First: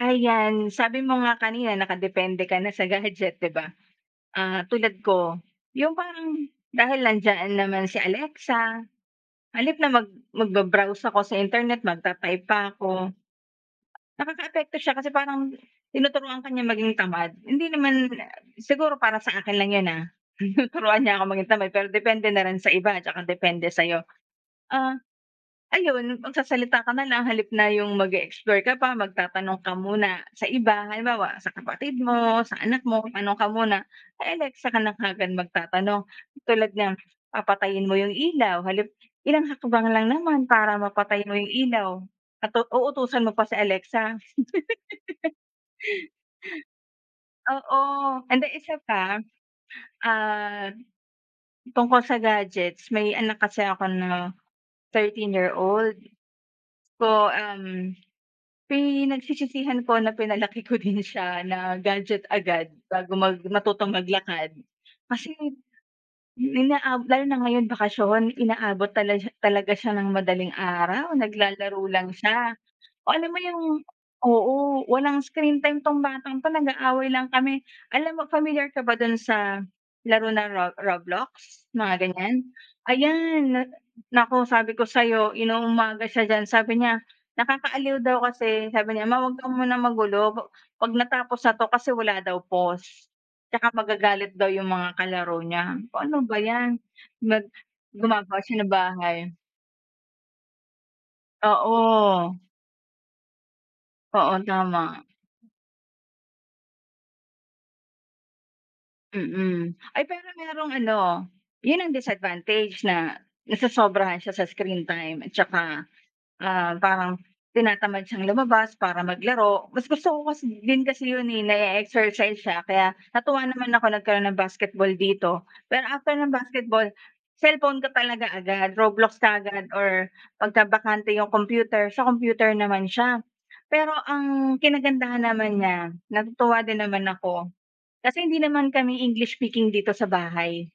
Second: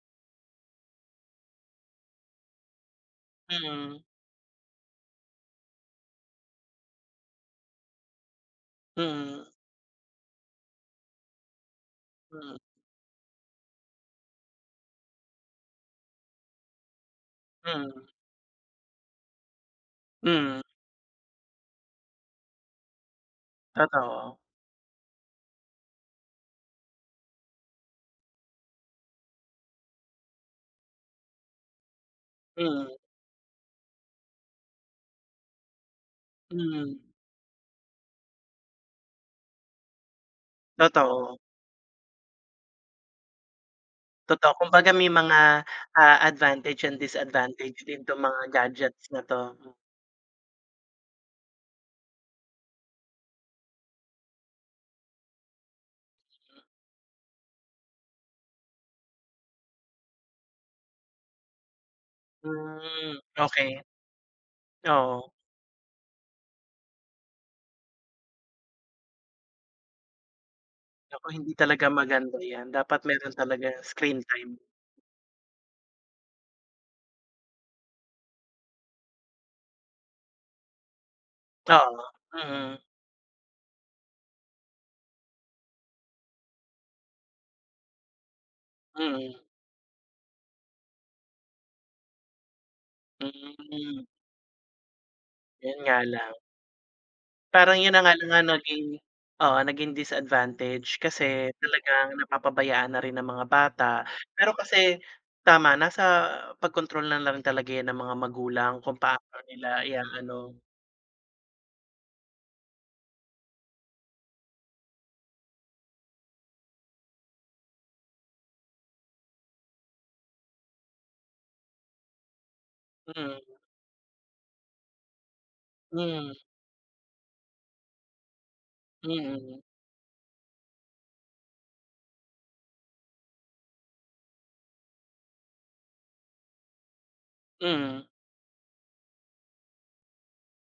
Ayan, sabi mo nga kanina nakadepende ka na sa gadget, 'di ba? Mm. Ah, tulad ko, yung parang dahil nandiyan naman si Alexa, Mm. sa halip na mag magba-browse ako sa internet, magta-type Mm. pa ako Nakakaapekto siya kasi parang, tinuturuan ka niya maging tamad, hindi Mm. naman siguro para sa akin lang yun, ah, Mm. tinuturuan niya ako maging tamad, pero depende na rin sa iba, 'tsaka depende sa'yo. Totoo. Ah, ayun magsasalita ka nalang sa halip na yung mag-e-explore ka pa magtatanong ka muna sa iba, halimbawa sa kapatid mo, sa anak Mm. mo, tanong ka muna kay Alexa ka na kaagad magtatanong. Tulad ng, Mm. papatayin mo yung ilaw sa halip ilang hakbang lang naman para mapatay mo Totoo. yung ilaw at tu uutusan mo pa si Alexa. Totoo kumbaga may mga, ah, advantage, and Oo, disadvantage, din to mga and di isa gadgets na pa, 'to. ah, tungkol sa gadgets, may anak kasi ako na 13 year old. Po um, pinagsisisihan ko na pinalaki ko din siya na gadget agad Hmm, bago mag okey. matutong maglakad. Oo. Kasi inaa lalo na ngayong bakasyon, inaabot tal talaga siya ng madaling araw Nako hindi naglalaro talaga lang maganda siya, yan, dapat o meron alam mo yung talagang screen time. oo, walang screen time 'tong batang 'to, nag-aaway lang kami. Alam mo pamilyar ka ba dun sa laro na ro Roblox, mga Oo, ganiyan? mm. Ayan na naku sabi ko sa'yo inu-umaga siya diyan sabi niya nakakaaliw daw kasi sabi niya, "Ma Mm. 'wag ka munang magulo pa 'pag natapos na 'to kasi wala daw pause, tsaka Mm. magagalit daw yung mga kalaro Yun niya." Sabi ko, nga "Anu ba lang. yan." Nag Parang yun na nga lang gumagawa ang siya ng naging bahay. oo naging disadvantage kasi talagang Oo. napapabayaan na rin ng mga bata. Oo, Pero kasi tama. tama. nasa pagkontrol na rin talaga yan ng mga magulang kung paano Mm, nila ay pero iaano. merong ano, yun ang disadvantage na nasosobrahan siya sa screen time at saka, ah, parang tinatamad siyang lumabas para maglaro mas gusto ko kasi din kasi yun, eh, na-e-exercise siya, kaya Mm. natuwa naman ako nagkaroon ng basketball dito, pero after ng Mm. basketball, cellphone ka talaga agad, Roblox Mm. kaagad or pagkabante yung computer, sa computer naman siya. Pero ang kinagandahan naman niya, natutuwa din naman ako Mm. kasi hindi naman kami English speaking dito sa bahay.